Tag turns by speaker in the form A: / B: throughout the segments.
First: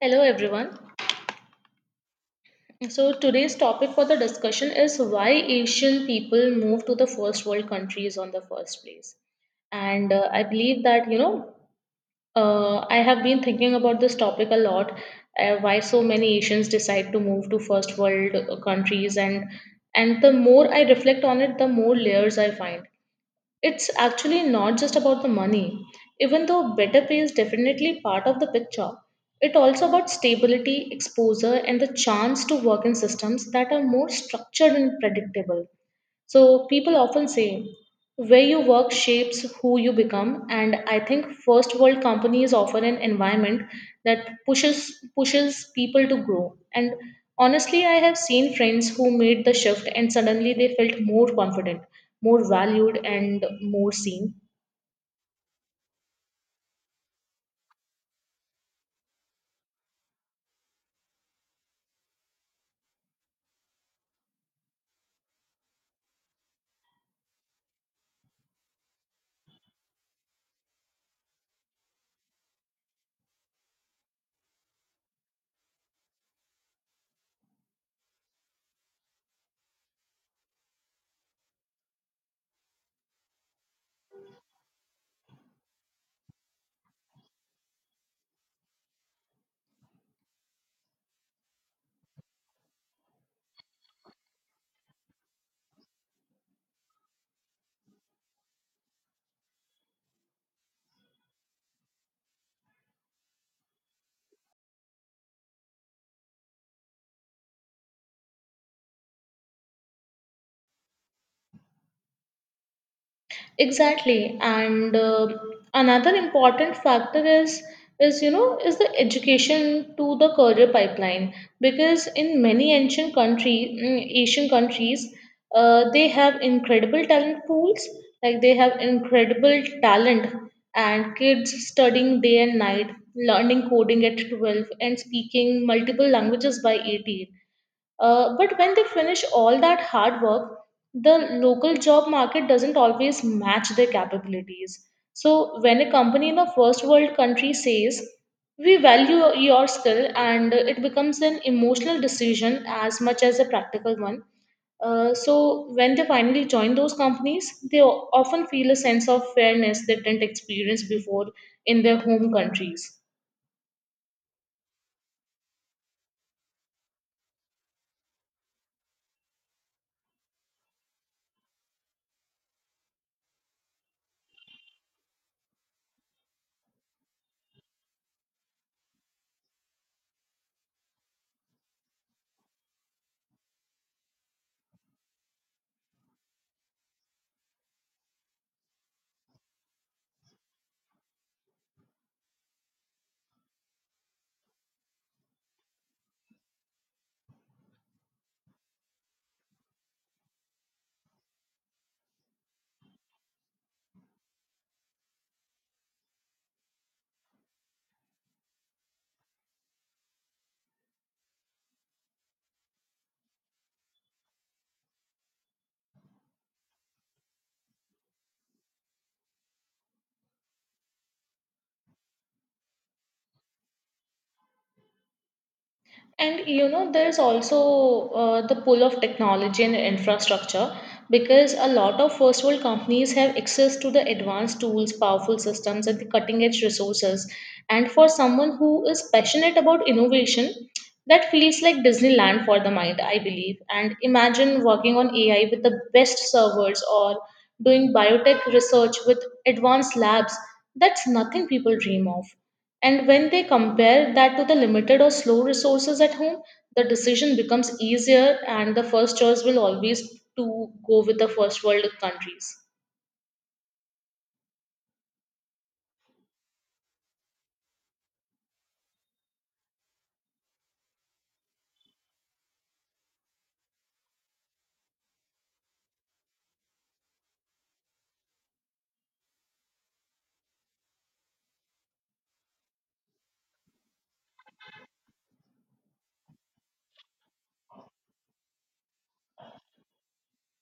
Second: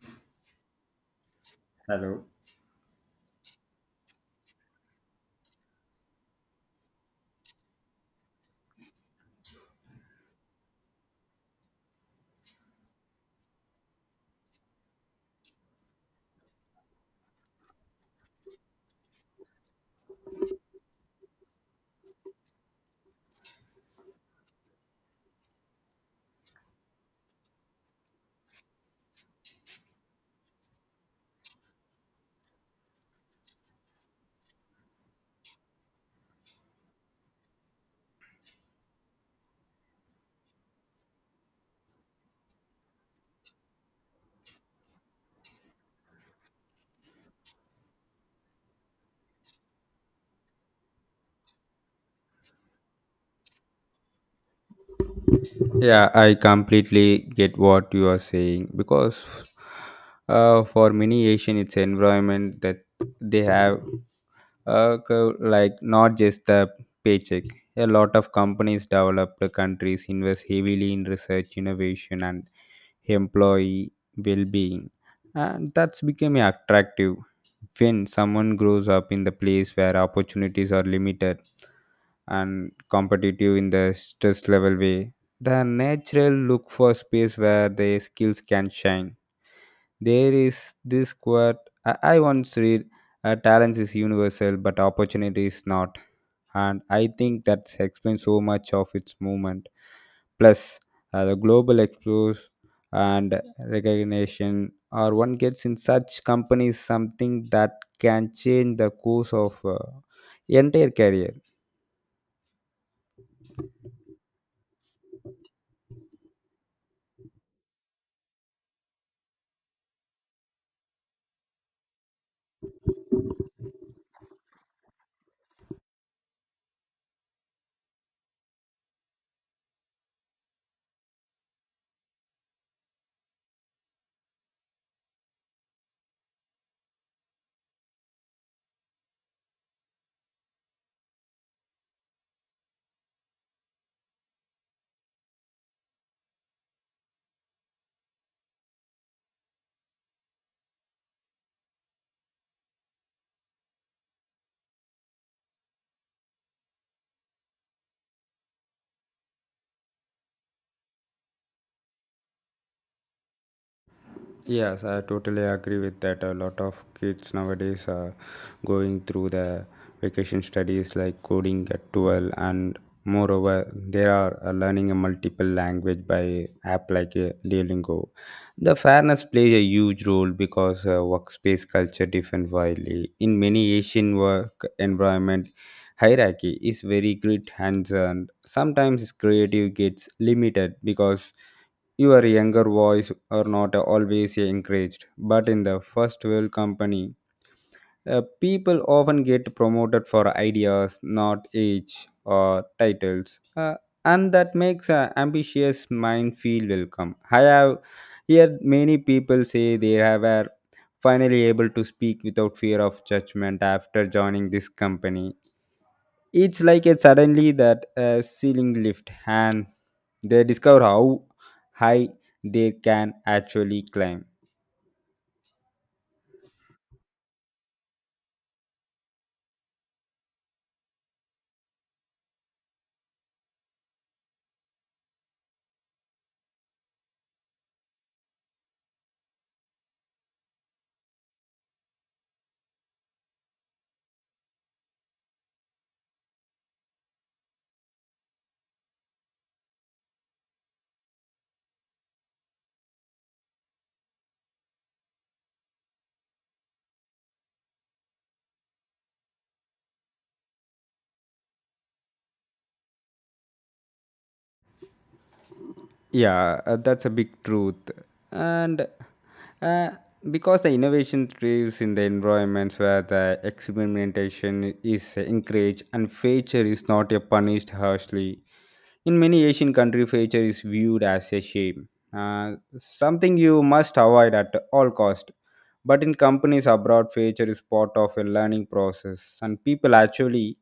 A: Hello everyone.
B: Hello.
A: So today's topic for the discussion is why Asian people move to the first world countries on the first place. And I believe that I have been thinking about this topic a lot. Why so many Asians decide to move to first world countries and the more I reflect on it, the more layers I find. It's actually not just about the money. Even though better pay is definitely part of the picture, it's also about stability, exposure, and the chance to work in systems that are more structured and predictable. So people often say where you work shapes who you become, and I think first world companies offer an environment that pushes people to grow. And honestly, I have seen friends who made the shift and suddenly they felt more confident, more valued, and more seen.
B: Yeah, I completely get what you are saying because for many Asian, it's environment that they have like not just the paycheck. A lot of companies, developed countries invest heavily in research, innovation, and employee well-being, and that's become attractive when someone grows up in the place where opportunities are limited and competitive in the stress level way the natural look for space where their skills can shine. There is this quote I once read: "Talent is universal, but opportunity is not." And I think that explains so much of its movement. Plus, the global exposure and recognition, or one gets in such companies, something that can change the course of entire career.
A: Exactly, and another important factor is you know is the education to the career pipeline because in many ancient country Asian countries they have incredible talent pools like they have incredible talent and kids studying day and night learning coding at 12 and speaking multiple languages by 18 but when they finish all that hard work, the local job market doesn't always match their capabilities. So, when a company in a first world country says, we value your skill, and it becomes an emotional decision as much as a practical one. So, when they finally join those companies, they often feel a sense of fairness they didn't experience before in their home countries.
B: Yes, I totally agree with that. A lot of kids nowadays are going through the vacation studies like coding at 12, and moreover, they are learning a multiple language by app like Duolingo. The fairness plays a huge role because workspace culture different widely. In many Asian work environment, hierarchy is very great hands and sometimes creative gets limited because your younger voice are not always encouraged, but in the first world company, people often get promoted for ideas, not age or titles, and that makes an ambitious mind feel welcome. I have heard many people say they have are finally able to speak without fear of judgment after joining this company it's like a suddenly that ceiling lift and they discover how high they can actually climb.
A: And you know, there's also the pull of technology and infrastructure because a lot of first world companies have access to the advanced tools, powerful systems, and the cutting edge resources. And for someone who is passionate about innovation, that feels like Disneyland for the mind, I believe. And imagine working on AI with the best servers or doing biotech research with advanced labs. That's nothing people dream of. And when they compare that to the limited or slow resources at home, the decision becomes easier and the first choice will always to go with the first world countries.
B: Yeah, that's a big truth. And uh, because the innovation thrives in the environments where the experimentation is encouraged and failure is not punished harshly. In many Asian countries, failure is viewed as a shame, uh, something you must avoid at all cost. But in companies abroad, failure is part of a learning process, and people actually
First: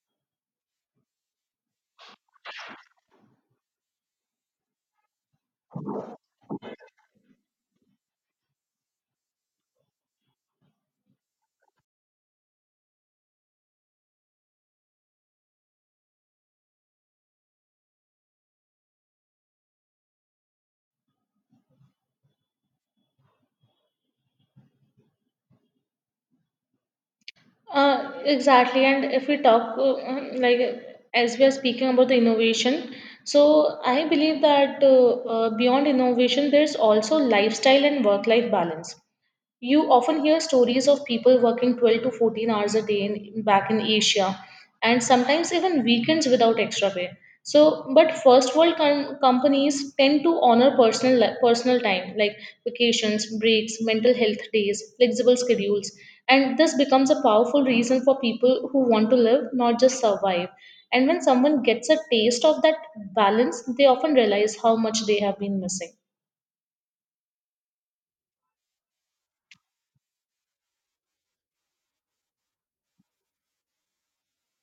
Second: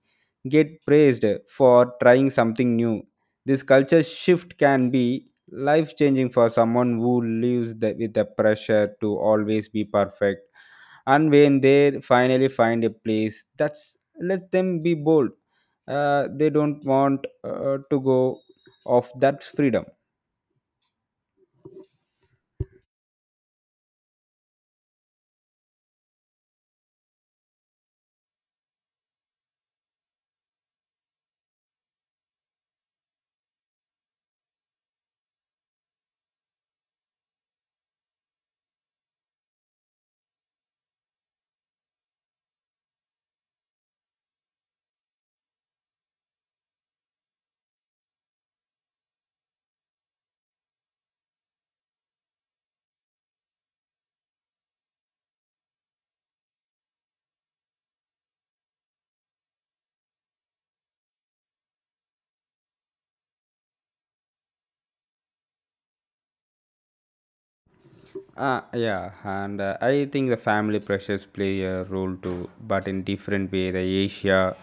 B: get praised for trying something new. This culture shift can be life changing for someone who lives the, with the pressure to always be perfect and when they finally find a place that's lets them be bold they don't want to go off that freedom.
A: Exactly. And if we talk, like, As we are speaking about the innovation, so I believe that beyond innovation, there's also lifestyle and work life balance. You often hear stories of people working 12 to 14 hours a day in, back in Asia and sometimes even weekends without extra pay. So, but first world companies tend to honor personal time like vacations, breaks, mental health days, flexible schedules, and this becomes a powerful reason for people who want to live, not just survive. And when someone gets a taste of that balance, they often realize how much they have been missing.
B: Yeah, and I think the family pressures play a role too, but in different way.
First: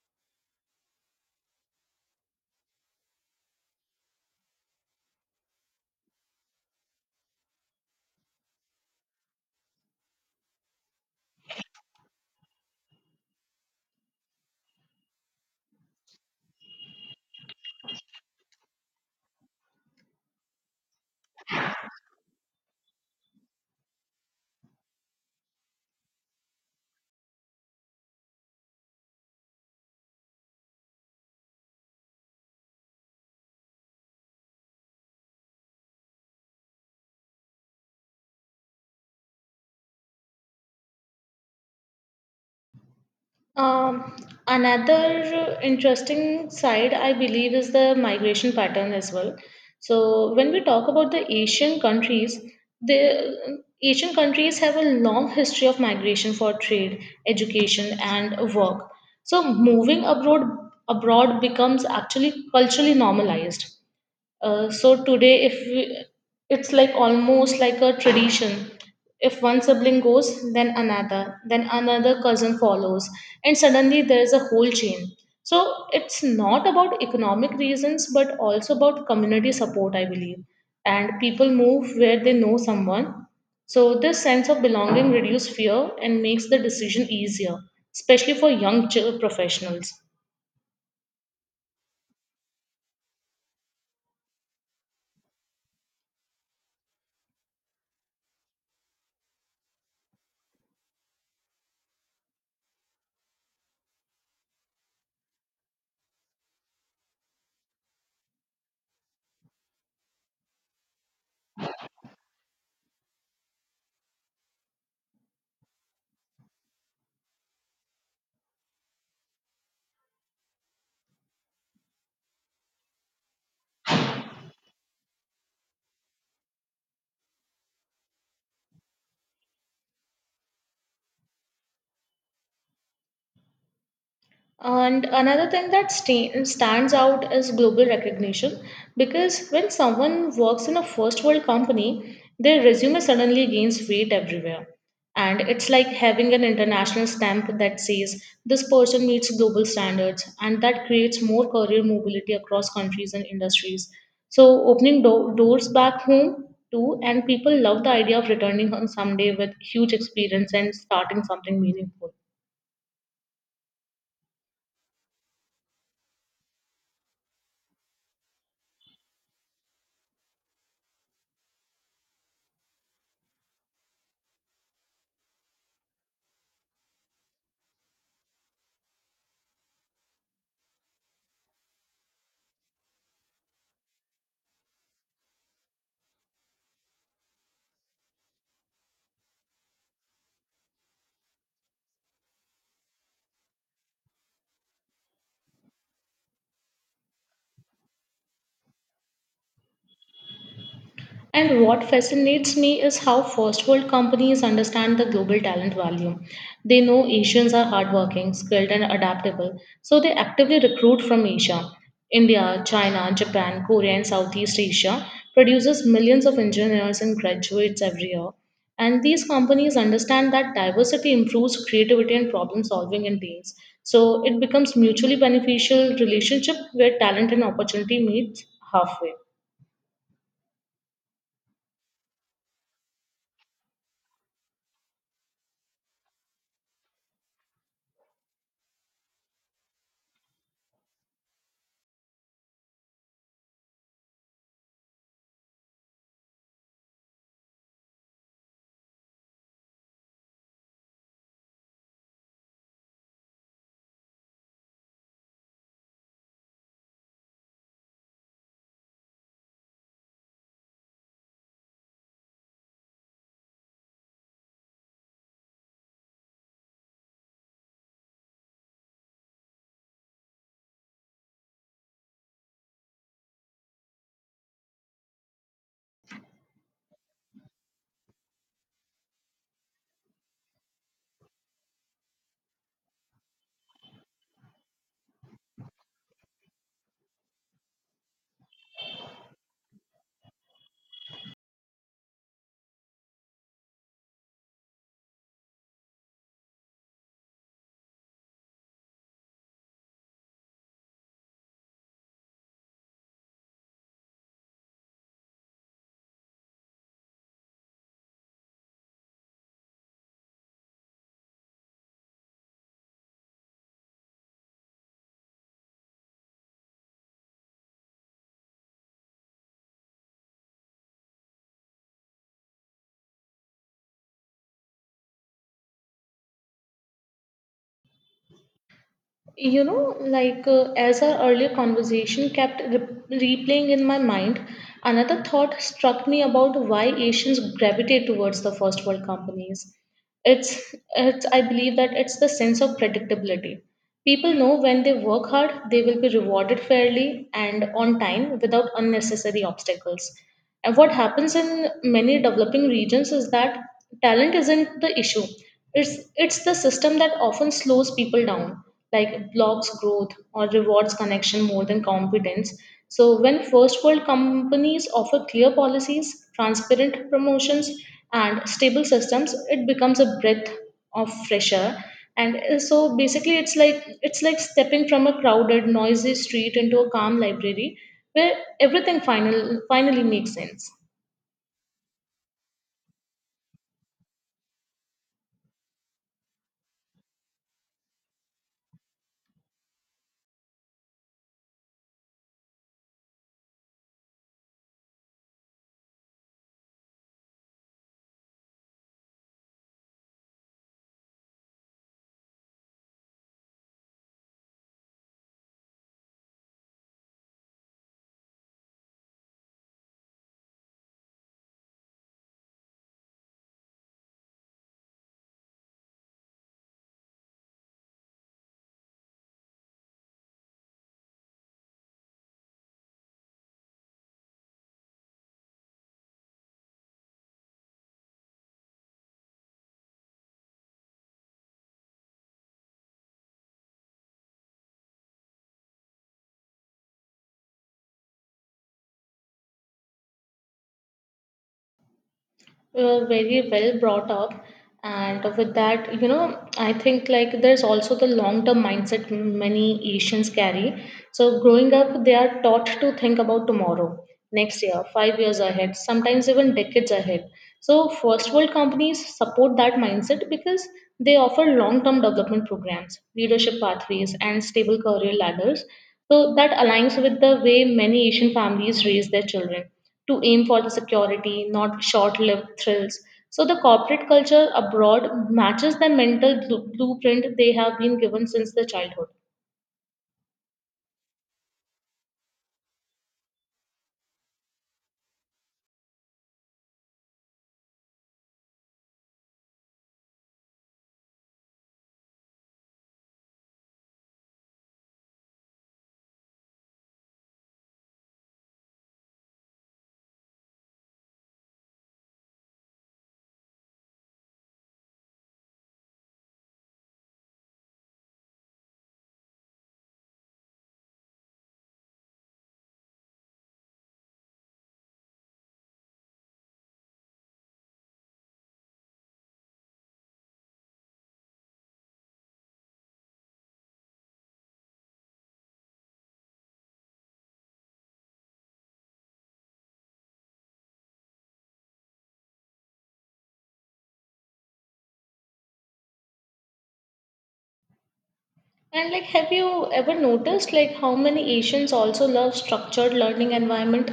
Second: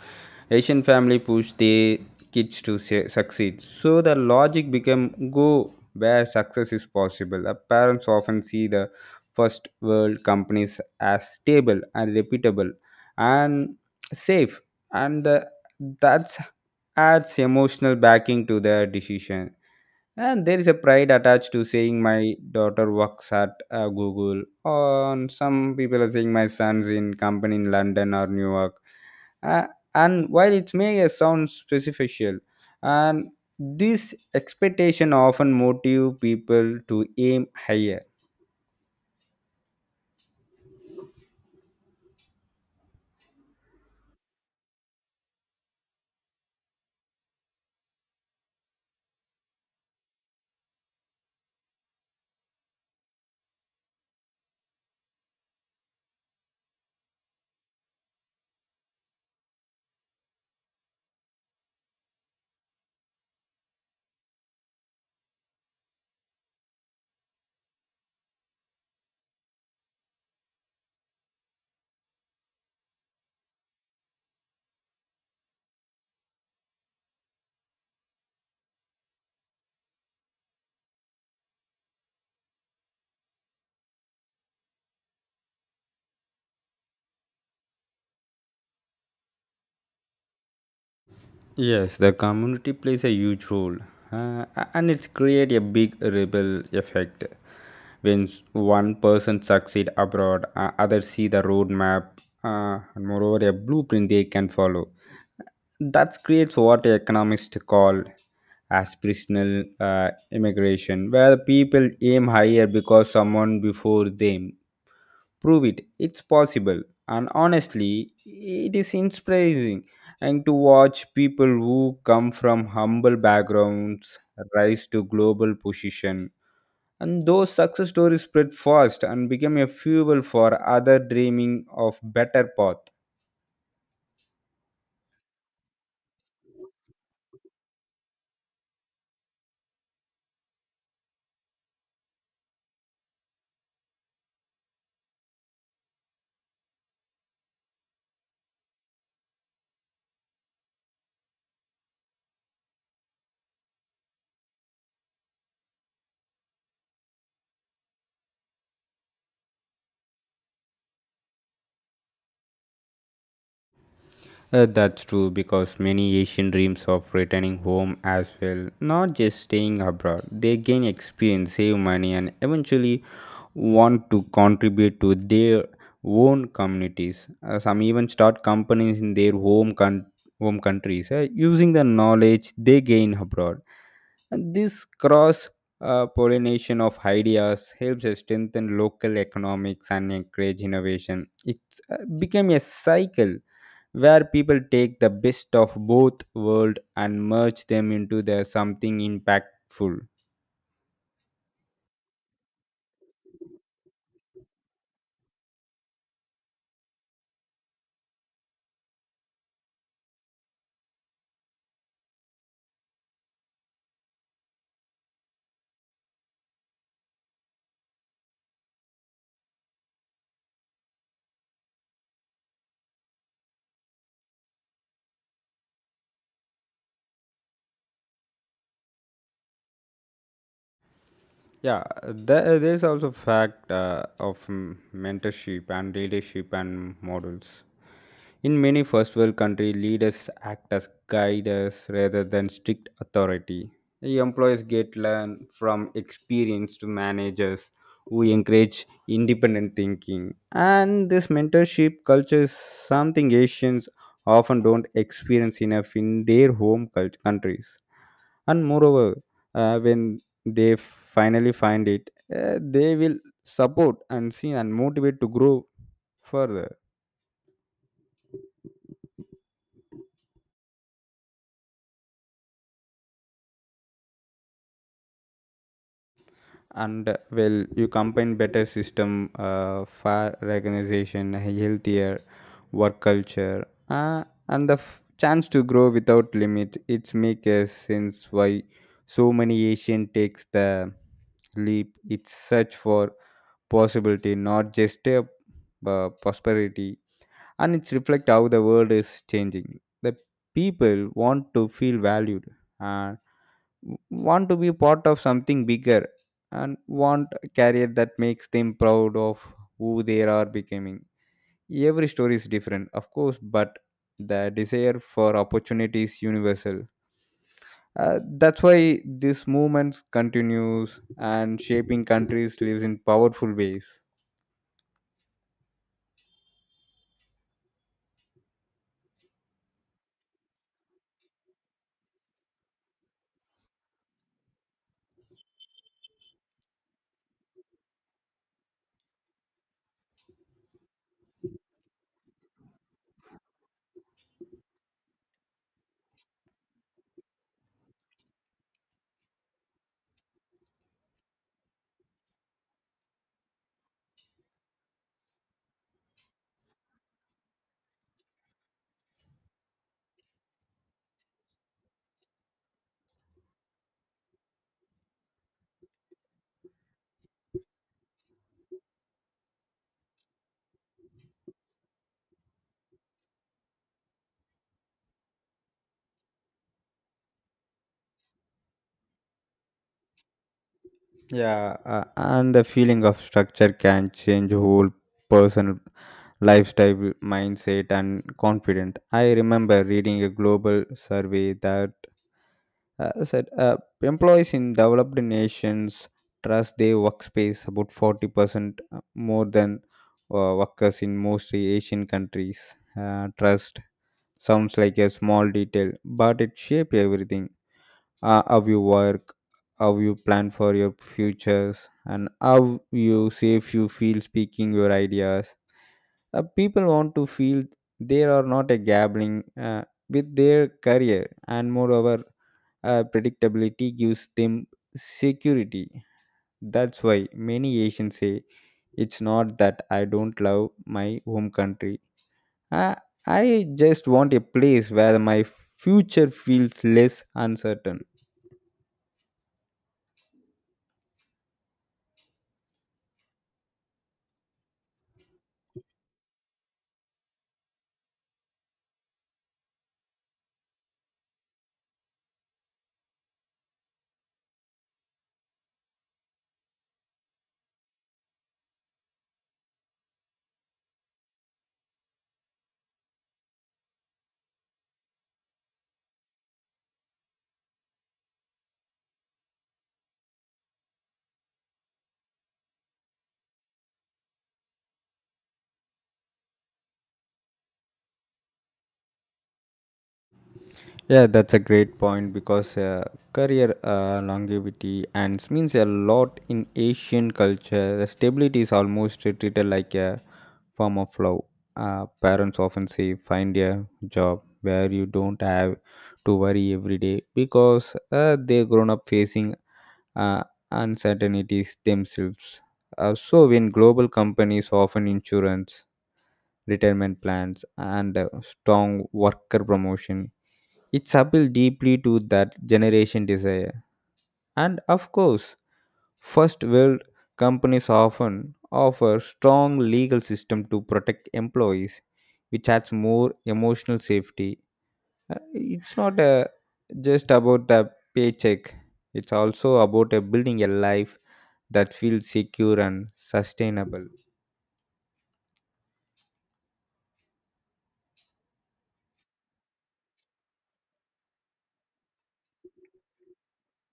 B: Asian family push their kids to succeed, so the logic become go where success is possible. Parents often see the first world companies as stable and reputable and safe, and that adds emotional backing to their decision and there is a pride attached to saying my daughter works at Google, or some people are saying my son's in company in London or New York. Uh, and while it may sound superficial, and this expectation often motive people to aim higher.
A: Um, Another interesting side, I believe, is the migration pattern as well. So, when we talk about the Asian countries have a long history of migration for trade, education, and work. So, moving abroad becomes actually culturally normalized. So today, if we, It's like almost like a tradition. If one sibling goes, then another cousin follows, and suddenly there is a whole chain. So it's not about economic reasons, but also about community support, I believe. And people move where they know someone. So this sense of belonging reduces fear and makes the decision easier, especially for young professionals.
B: Yes, the community plays a huge role, uh, and it's create a big rebel effect. When one person succeed abroad, others see the roadmap, and moreover a blueprint they can follow. That creates what economists call aspirational immigration, where people aim higher because someone before them prove it. It's possible, and honestly, it is inspiring and to watch people who come from humble backgrounds rise to global position and those success stories spread fast and become a fuel for other dreaming of better path.
A: And another thing that stands out is global recognition because when someone works in a first world company, their resume suddenly gains weight everywhere. And it's like having an international stamp that says this person meets global standards, and that creates more career mobility across countries and industries. So, opening doors back home too, and people love the idea of returning home someday with huge experience and starting something meaningful.
B: That's true because many Asian dreams of returning home as well, not just staying abroad. They gain experience, save money, and eventually want to contribute to their own communities. Some even start companies in their home countries using the knowledge they gain abroad. And this cross pollination of ideas helps strengthen local economics and encourage innovation. It's become a cycle where people take the best of both world and merge them into the something impactful.
A: And what fascinates me is how first world companies understand the global talent value. They know Asians are hardworking, skilled, and adaptable, so they actively recruit from Asia. India, China, Japan, Korea, and Southeast Asia produces millions of engineers and graduates every year. And these companies understand that diversity improves creativity and problem solving in teams. So it becomes mutually beneficial relationship where talent and opportunity meet halfway.
B: Yeah, there's also fact of mentorship and leadership and models. In many first world countries, leaders act as guides rather than strict authority. The employees get learn from experienced managers who encourage independent thinking. And this mentorship culture is something Asians often don't experience enough in their countries. And moreover, when they finally find it, they will support and see and motivate to grow further. And well you combine better system fair recognition healthier work culture and the chance to grow without limit it's make a sense why so many Asian takes the leap it's search for possibility not just a prosperity and it's reflect how the world is changing the people want to feel valued and want to be part of something bigger and want a career that makes them proud of who they are becoming. Every story is different of course but the desire for opportunity is universal. Uh, that's why this movement continues and shaping countries lives in powerful ways.
A: You know, as our earlier conversation kept replaying in my mind, another thought struck me about why Asians gravitate towards the first world companies. I believe that it's the sense of predictability. People know when they work hard, they will be rewarded fairly and on time without unnecessary obstacles. And what happens in many developing regions is that talent isn't the issue. It's the system that often slows people down, like blocks growth or rewards connection more than competence. So when first world companies offer clear policies, transparent promotions, and stable systems it becomes a breath of fresh air and so basically it's like stepping from a crowded noisy street into a calm library where everything finally makes sense.
B: Yeah, and the feeling of structure can change whole person lifestyle, mindset, and confidence. I remember reading a global survey that said employees in developed nations trust their workspace about 40% more than workers in mostly Asian countries. Trust sounds like a small detail, but it shapes everything. How you work how you plan for your futures and how you safe you feel speaking your ideas. People want to feel they are not a gambling with their career and moreover predictability gives them security. That's why many Asians say it's not that I don't love my home country i, I just want a place where my future feels less uncertain.
A: We were very well brought up, and with that you know I think like there's also the long term mindset many Asians carry. So growing up they are taught to think about tomorrow, next year, 5 years ahead, sometimes even decades ahead. So first world companies support that mindset because they offer long term development programs, leadership pathways, and stable career ladders. So that aligns with the way many Asian families raise their children to aim for the security, not short lived thrills. So, the corporate culture abroad matches the mental blueprint they have been given since the childhood.
B: Yeah, that's a great point because career longevity and means a lot in Asian culture. The stability is almost treated like a form of love. Parents often say, "Find a job where you don't have to worry every day," because they grown up facing uh, uncertainties themselves. So, when global companies often insurance, retirement plans, and strong worker promotion it's appealed deeply to that generation desire. And of course, first world companies often offer strong legal system to protect employees, which adds more emotional safety. It's not just about the paycheck. It's also about building a life that feels secure and sustainable.
A: And like, have you ever noticed like how many Asians also love structured learning environment?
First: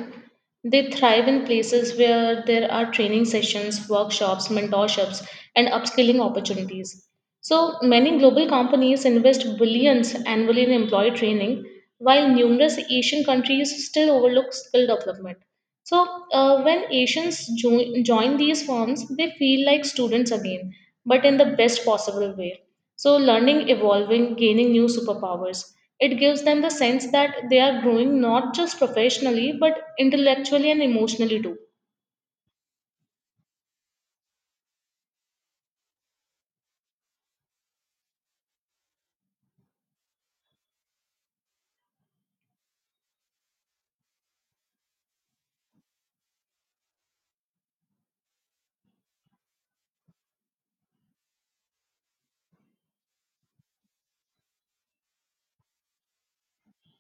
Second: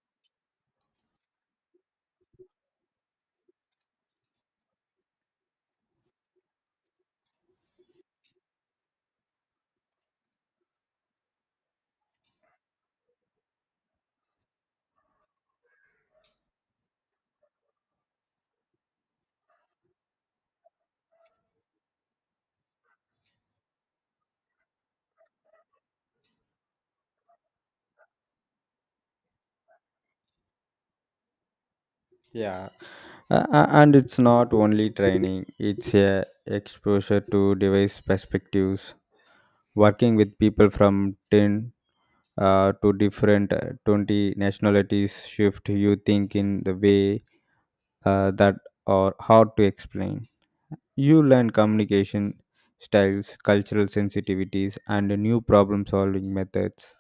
A: They thrive in places where there are training sessions, workshops, mentorships, and upskilling opportunities. So many global companies invest billions annually in employee training, while numerous Asian countries still overlook skill development. So when Asians join these firms, they feel like students again, but in the best possible way. So, learning, evolving, gaining new superpowers, it gives them the sense that they are growing not just professionally but intellectually and emotionally too.
B: Yeah, and it's not only training; it's a exposure to diverse perspectives working with people from 10 to different 20 nationalities shift you think in the way that are hard to explain you learn communication styles cultural sensitivities and new problem solving methods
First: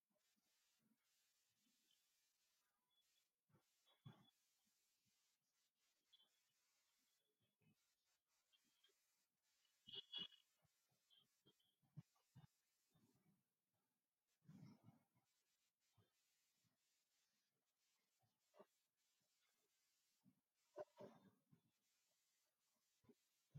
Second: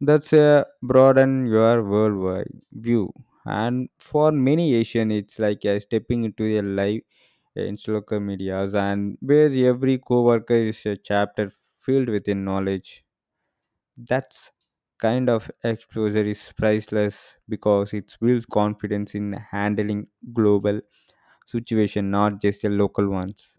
B: that's a broaden your worldwide view and for many Asian it's like a stepping into their life in local medias and where every coworker is a chapter filled with knowledge that's kind of exposure is priceless because it builds confidence in handling global situation, not just the local ones.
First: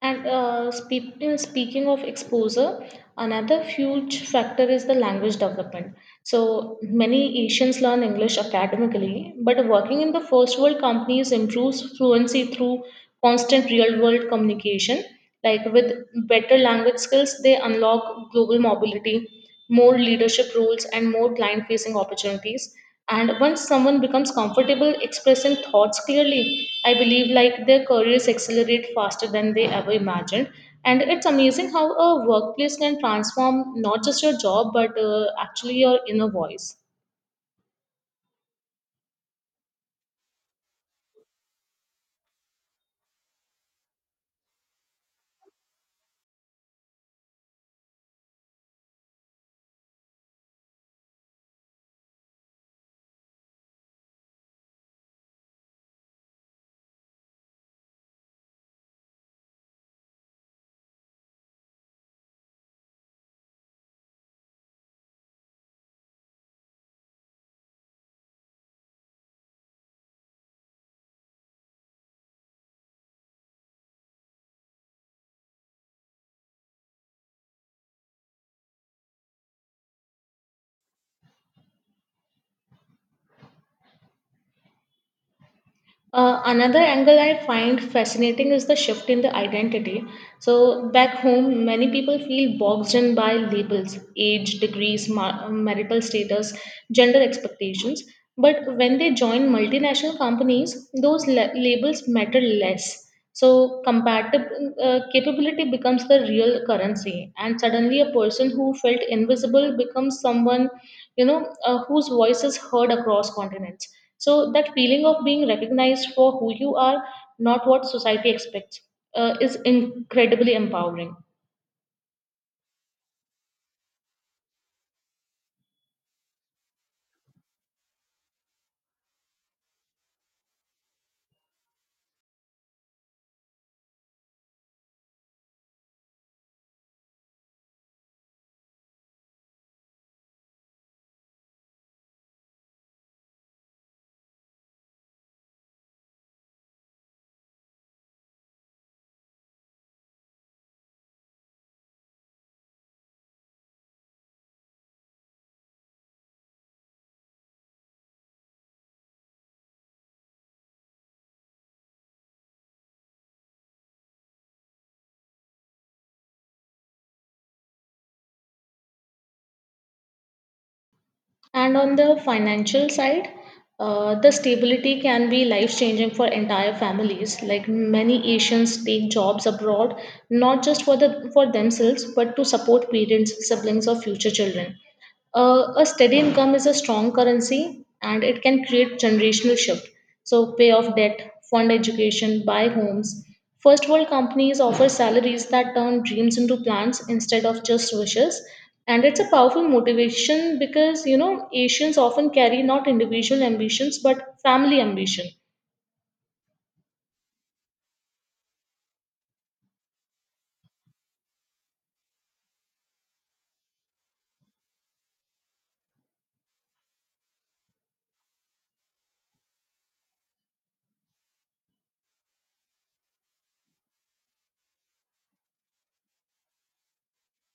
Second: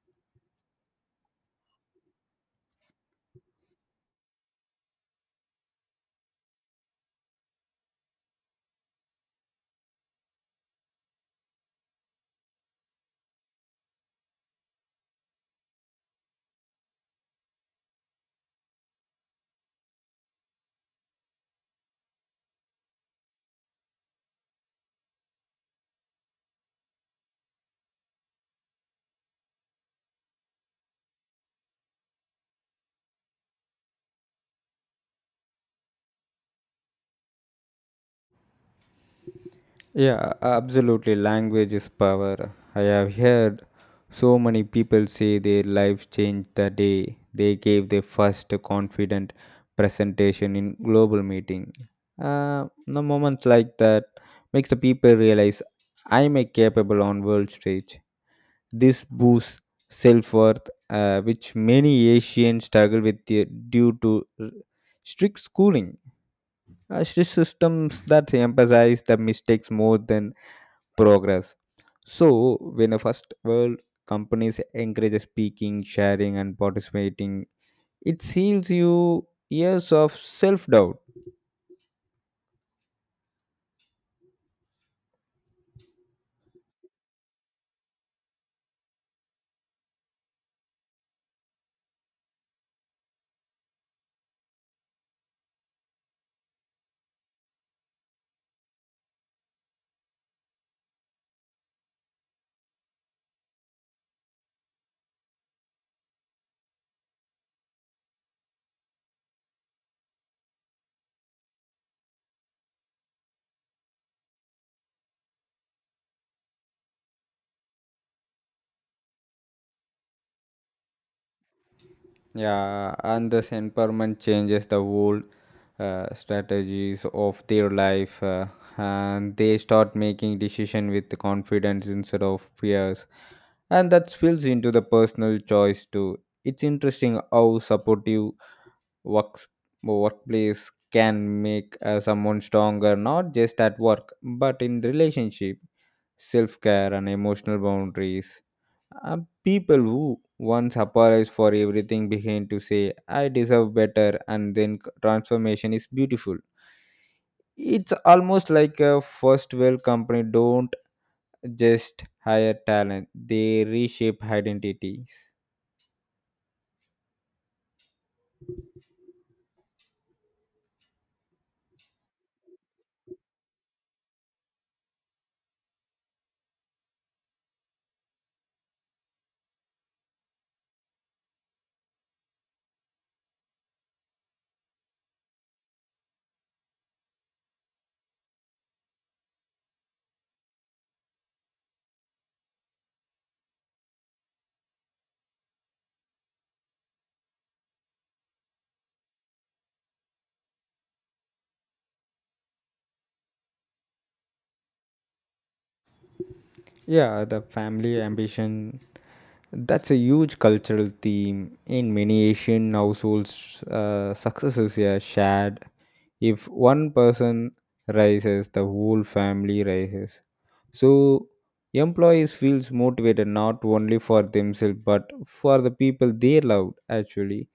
A: In speaking of exposure, another huge factor is the language development. So many Asians learn English academically, but working in the first world companies improves fluency through constant real world communication. Like with better language skills, they unlock global mobility, more leadership roles, and more client facing opportunities. And once someone becomes comfortable expressing thoughts clearly, I believe like their careers accelerate faster than they ever imagined. And it's amazing how a workplace can transform not just your job, but actually your inner voice.
B: Yeah, absolutely. Language is power. I have heard so many people say their life changed the day they gave their first confident presentation in global meeting. The moments like that makes the people realize I'm a capable on world stage. This boosts self-worth, which many Asians struggle with due to strict schooling. Strict systems that emphasize the mistakes more than progress. So, when a first world companies encourage speaking, sharing, and participating, it seals you years of self doubt.
A: Another angle I find fascinating is the shift in the identity. So, back home, many people feel boxed in by labels, age, degrees, marital status, gender expectations. But when they join multinational companies, those labels matter less. So, capability becomes the real currency. And suddenly, a person who felt invisible becomes someone, whose voice is heard across continents. So that feeling of being recognized for who you are, not what society expects, is incredibly empowering.
B: Yeah, and this empowerment changes the whole strategies of their life, and they start making decision with confidence instead of fears, and that spills into the personal choice too. It's interesting how supportive works workplace can make someone stronger, not just at work but in relationship, self care, and emotional boundaries. Uh, People who once apologize for everything begin to say, I deserve better, and then transformation is beautiful. It's almost like a first world company don't just hire talent, they reshape identities.
A: And on the financial side, the stability can be life changing for entire families. Like many Asians take jobs abroad, not just for the for themselves, but to support parents, siblings, or future children. A steady income is a strong currency and it can create generational shift. So, pay off debt, fund education, buy homes. First world companies offer salaries that turn dreams into plans instead of just wishes. And it's a powerful motivation because, you know, Asians often carry not individual ambitions but family ambition.
B: Yeah, the family ambition that's a huge cultural theme in many Asian households. Success is a shared if one person rises the whole family rises so employees feels motivated not only for themselves but for the people they love actually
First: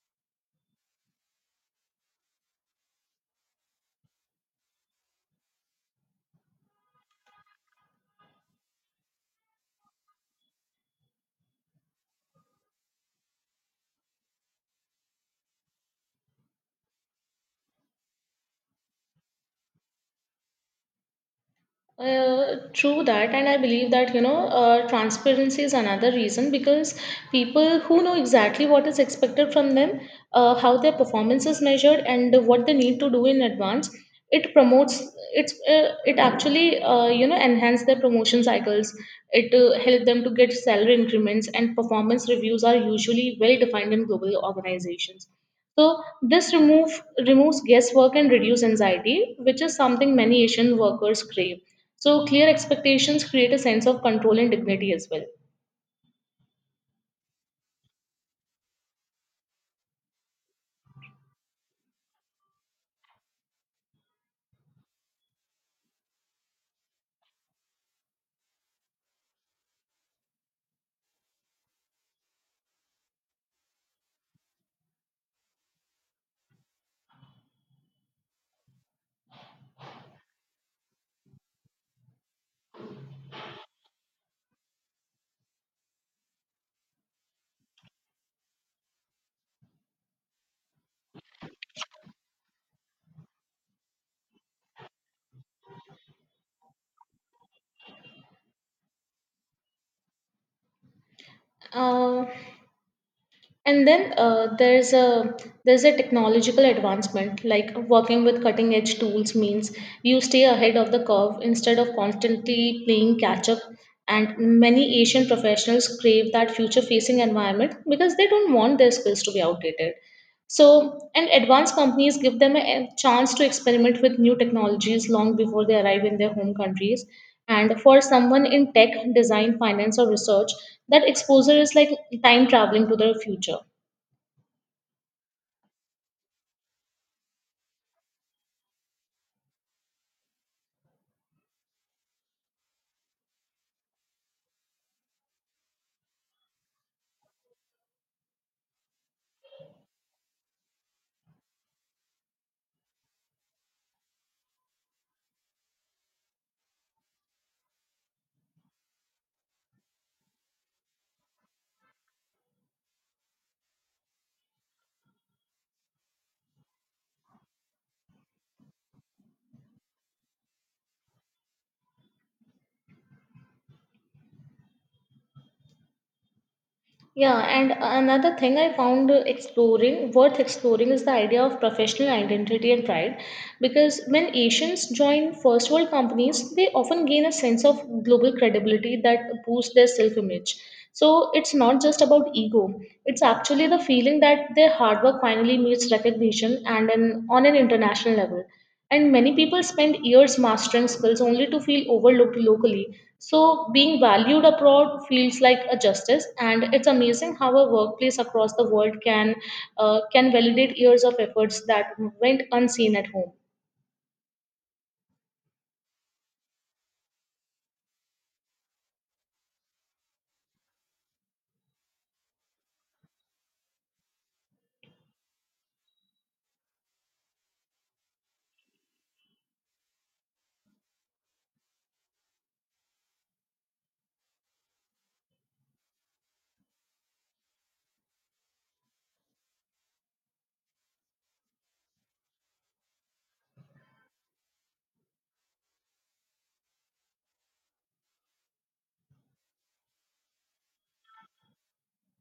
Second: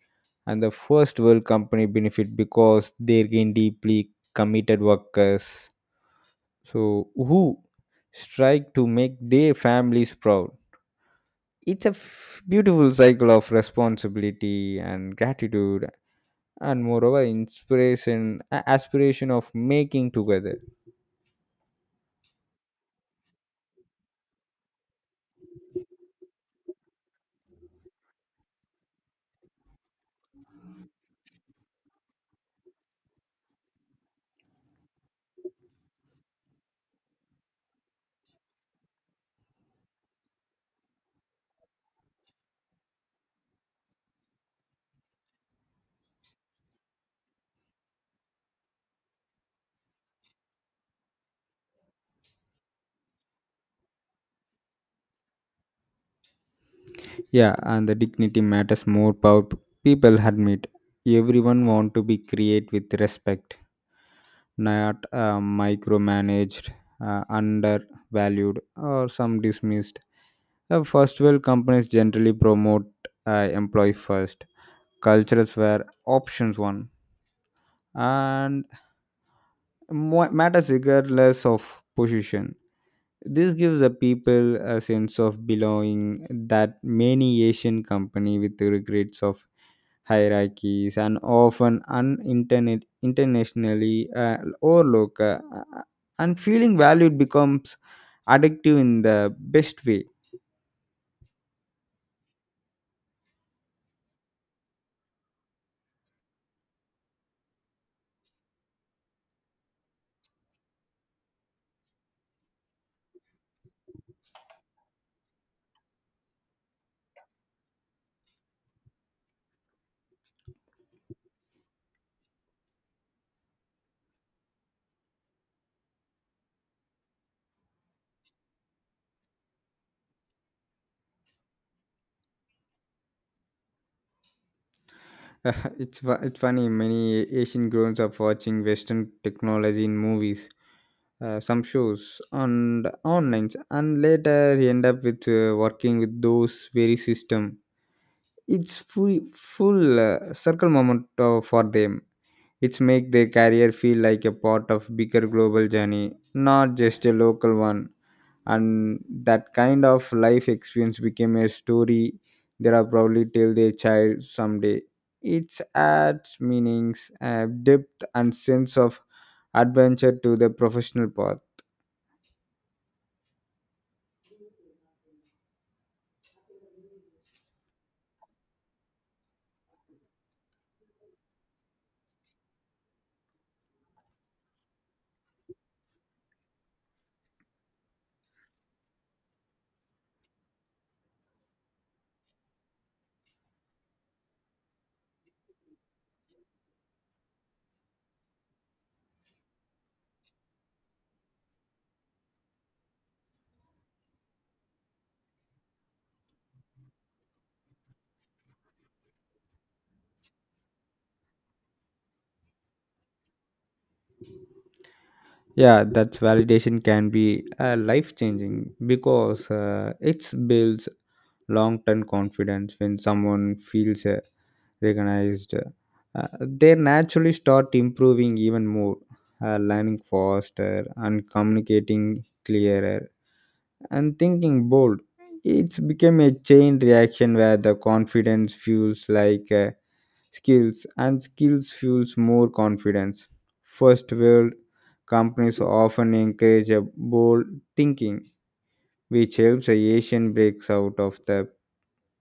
B: and the first world company benefit because they gain deeply committed workers so who strike to make their families proud it's a beautiful cycle of responsibility and gratitude and moreover inspiration aspiration of making together.
A: True that, and I believe that transparency is another reason because people who know exactly what is expected from them, how their performance is measured, and what they need to do in advance, it promotes it's it actually enhance their promotion cycles. It help them to get salary increments, and performance reviews are usually well defined in global organizations. So this removes guesswork and reduce anxiety, which is something many Asian workers crave. So clear expectations create a sense of control and dignity as well.
B: Yeah, and the dignity matters more. Power people admit everyone want to be create with respect, not micromanaged, undervalued, or some dismissed. First world companies generally promote employee first. Cultures were options one, and matters regardless of position. This gives the people a sense of belonging that many Asian company with the regrets of hierarchies and often internationally overlooked, and feeling valued becomes addictive in the best way.
A: Uh, and then There's a technological advancement like working with cutting edge tools means you stay ahead of the curve instead of constantly playing catch up, and many Asian professionals crave that future facing environment because they don't want their skills to be outdated. So, and advanced companies give them a chance to experiment with new technologies long before they arrive in their home countries. And for someone in tech, design, finance, or research, that exposure is like time traveling to the future.
B: It's funny, many Asian grown up watching Western technology in movies, some shows and online, and later they end up with working with those very system. It's full circle moment for them. It's make their career feel like a part of bigger global journey, not just a local one. And that kind of life experience became a story they are probably tell their child someday. It adds meanings, depth, and sense of adventure to the professional path.
A: Yeah, and another thing I worth exploring, is the idea of professional identity and pride. Because when Asians join first world companies, they often gain a sense of global credibility that boosts their self image. So it's not just about ego, it's actually the feeling that their hard work finally meets recognition on an international level. And many people spend years mastering skills only to feel overlooked locally, so, being valued abroad feels like a justice, and it's amazing how a workplace across the world can validate years of efforts that went unseen at home.
B: Yeah, that's validation can be life changing, because it builds long term confidence. When someone feels a recognized, they naturally start improving even more, learning faster and communicating clearer and thinking bold. It's become a chain reaction where the confidence fuels like skills, and skills fuels more confidence. First world companies often encourage a bold thinking, which helps a Asian breaks out of the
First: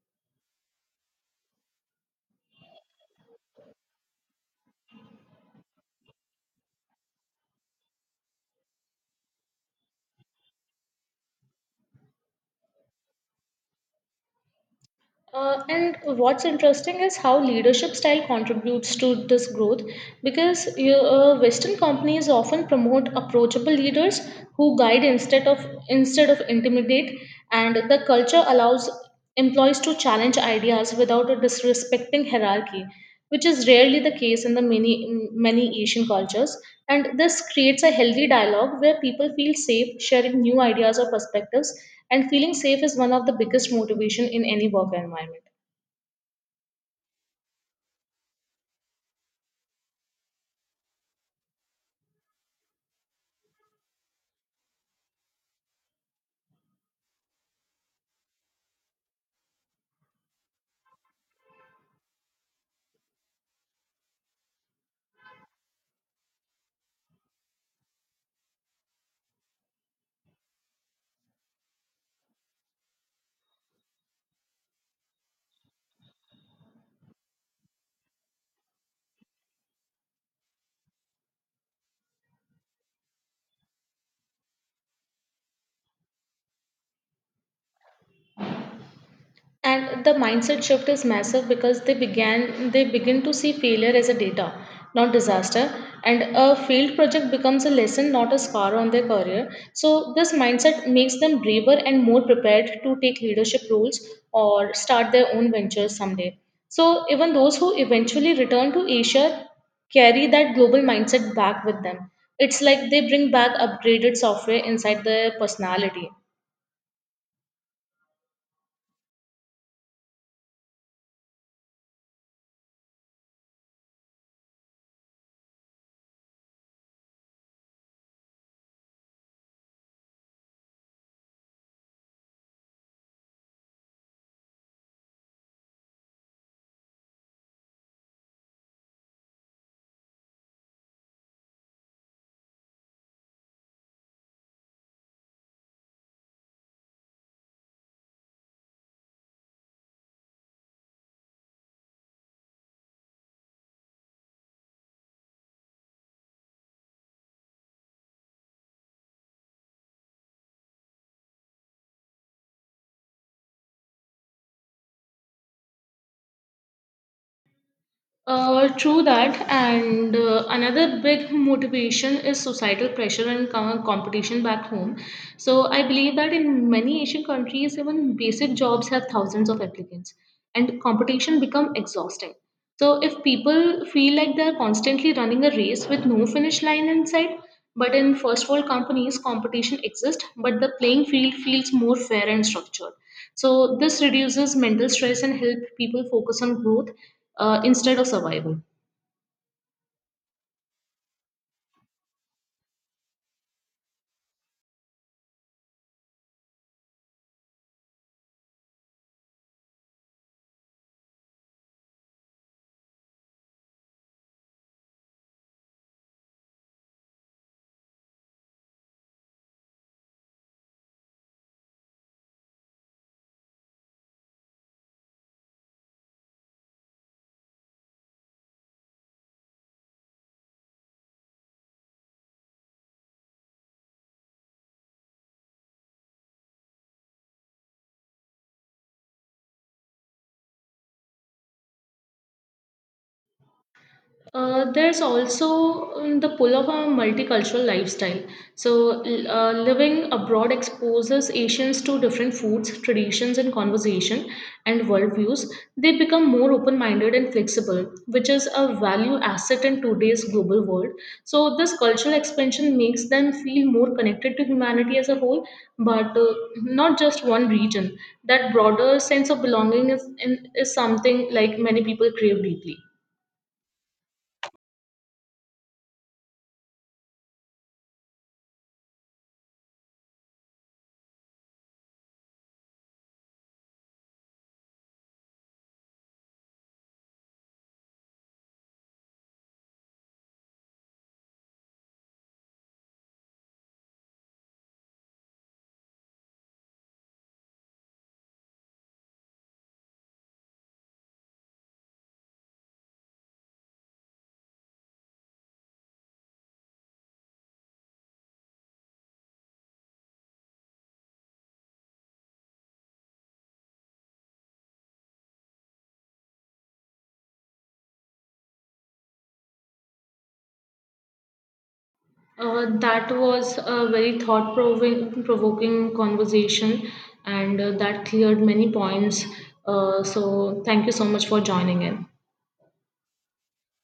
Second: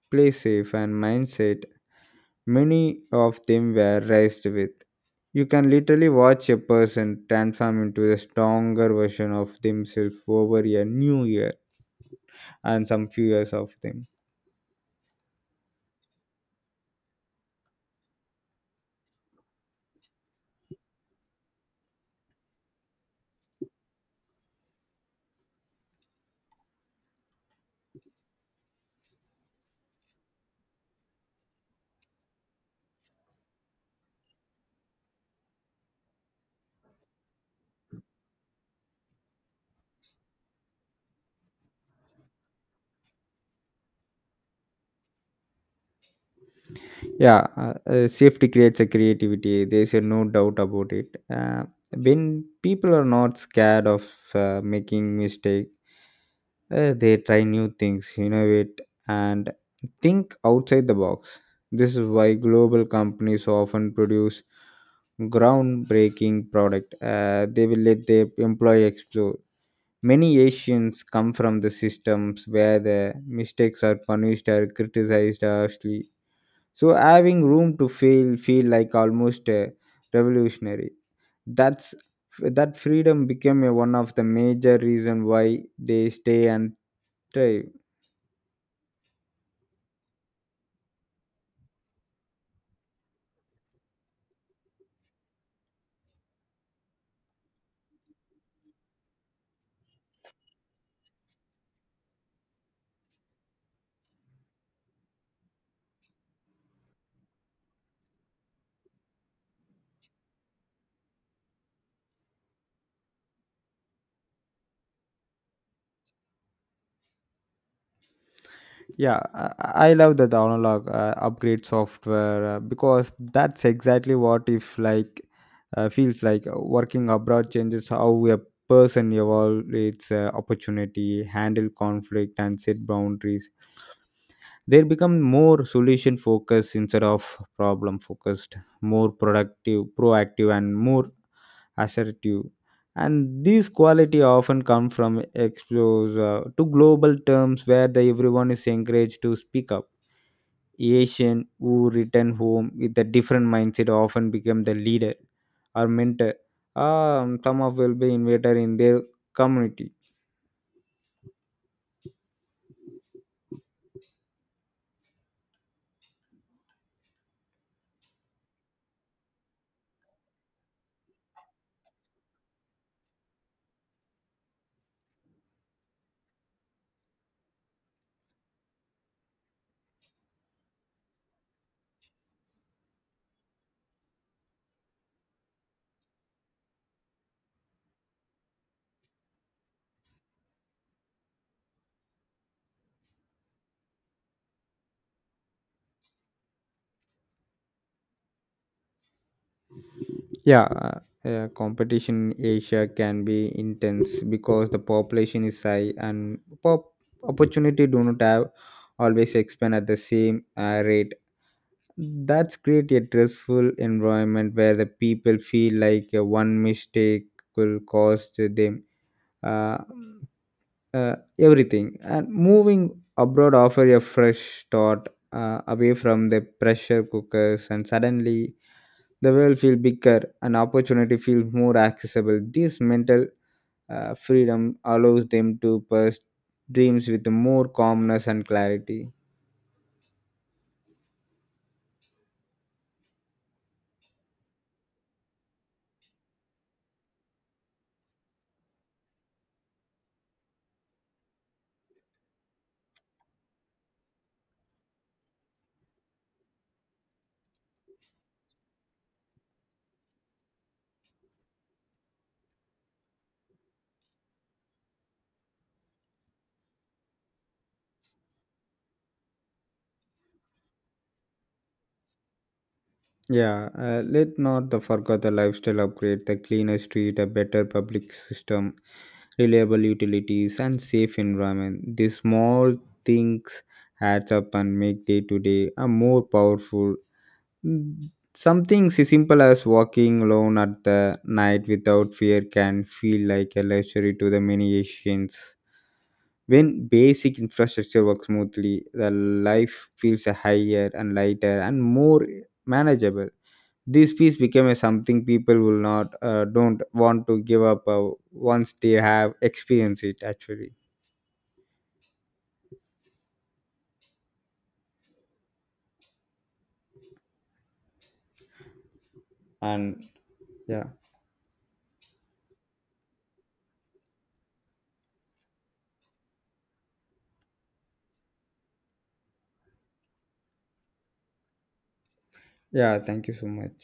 B: play safe and mindset many of them were raised with. You can literally watch a person transform into a stronger version of themselves over a new year and some few years of them.
A: And what's interesting is how leadership style contributes to this growth because Western companies often promote approachable leaders who guide instead of intimidate, and the culture allows employees to challenge ideas without disrespecting hierarchy, which is rarely the case in the many Asian cultures. And this creates a healthy dialogue where people feel safe sharing new ideas or perspectives. And feeling safe is one of the biggest motivation in any work environment.
B: Yeah, safety creates a creativity. There's a no doubt about it. When people are not scared of making mistake, they try new things, innovate, and think outside the box. This is why global companies often produce groundbreaking product. They will let their employee explore. Many Asians come from the systems where the mistakes are punished or criticized harshly. So having room to fail feel like almost revolutionary. That's that freedom became one of the major reason why they stay and thrive.
A: And the mindset shift is massive because they begin to see failure as a data, not disaster, and a failed project becomes a lesson, not a scar on their career. So this mindset makes them braver and more prepared to take leadership roles or start their own ventures someday. So even those who eventually return to Asia carry that global mindset back with them. It's like they bring back upgraded software inside their personality.
B: Yeah, I love the download upgrade software, because that's exactly what if like feels like. Working abroad changes how a person evaluates opportunity, handle conflict, and set boundaries. They become more solution focused instead of problem focused, more productive, proactive, and more assertive. And these quality often come from exposure to global terms where the, everyone is encouraged to speak up. Asian who return home with a different mindset often become the leader or mentor. Some of will be innovator in their community.
A: True that, and another big motivation is societal pressure and competition back home. So, I believe that in many Asian countries, even basic jobs have thousands of applicants, and competition become exhausting. So, if people feel like they're constantly running a race with no finish line in sight, but in first world companies, competition exists, but the playing field feels more fair and structured. So, this reduces mental stress and help people focus on growth instead of survival.
B: Yeah, competition in Asia can be intense because the population is high and pop opportunity do not have always expand at the same rate. That's create a stressful environment where the people feel like one mistake will cost them Uh, uh, everything, and moving abroad offer a fresh start away from the pressure cookers, and suddenly the world feel bigger and opportunity feels more accessible. This mental freedom allows them to pursue dreams with more calmness and clarity.
A: The pull of a multicultural lifestyle. So, living abroad exposes Asians to different foods, traditions, and conversation and worldviews. They become more open minded and flexible, which is a value asset in today's global world. So, this cultural expansion makes them feel more connected to humanity as a whole, but not just one region. That broader sense of belonging is something like many people crave deeply.
B: Yeah, let not the forget the lifestyle upgrade, the cleaner street, a better public system, reliable utilities, and safe environment. These small things adds up and make day to day a more powerful. Mm, some things as simple as walking alone at the night without fear can feel like a luxury to the many Asians. When basic infrastructure works smoothly, the life feels higher and lighter and more manageable. This piece became a something people will not, don't want to give up, once they have experienced it actually. And yeah.
A: That was a very thought provoking conversation and that cleared many points. So, thank you so much for joining in.
B: Yeah, thank you so much.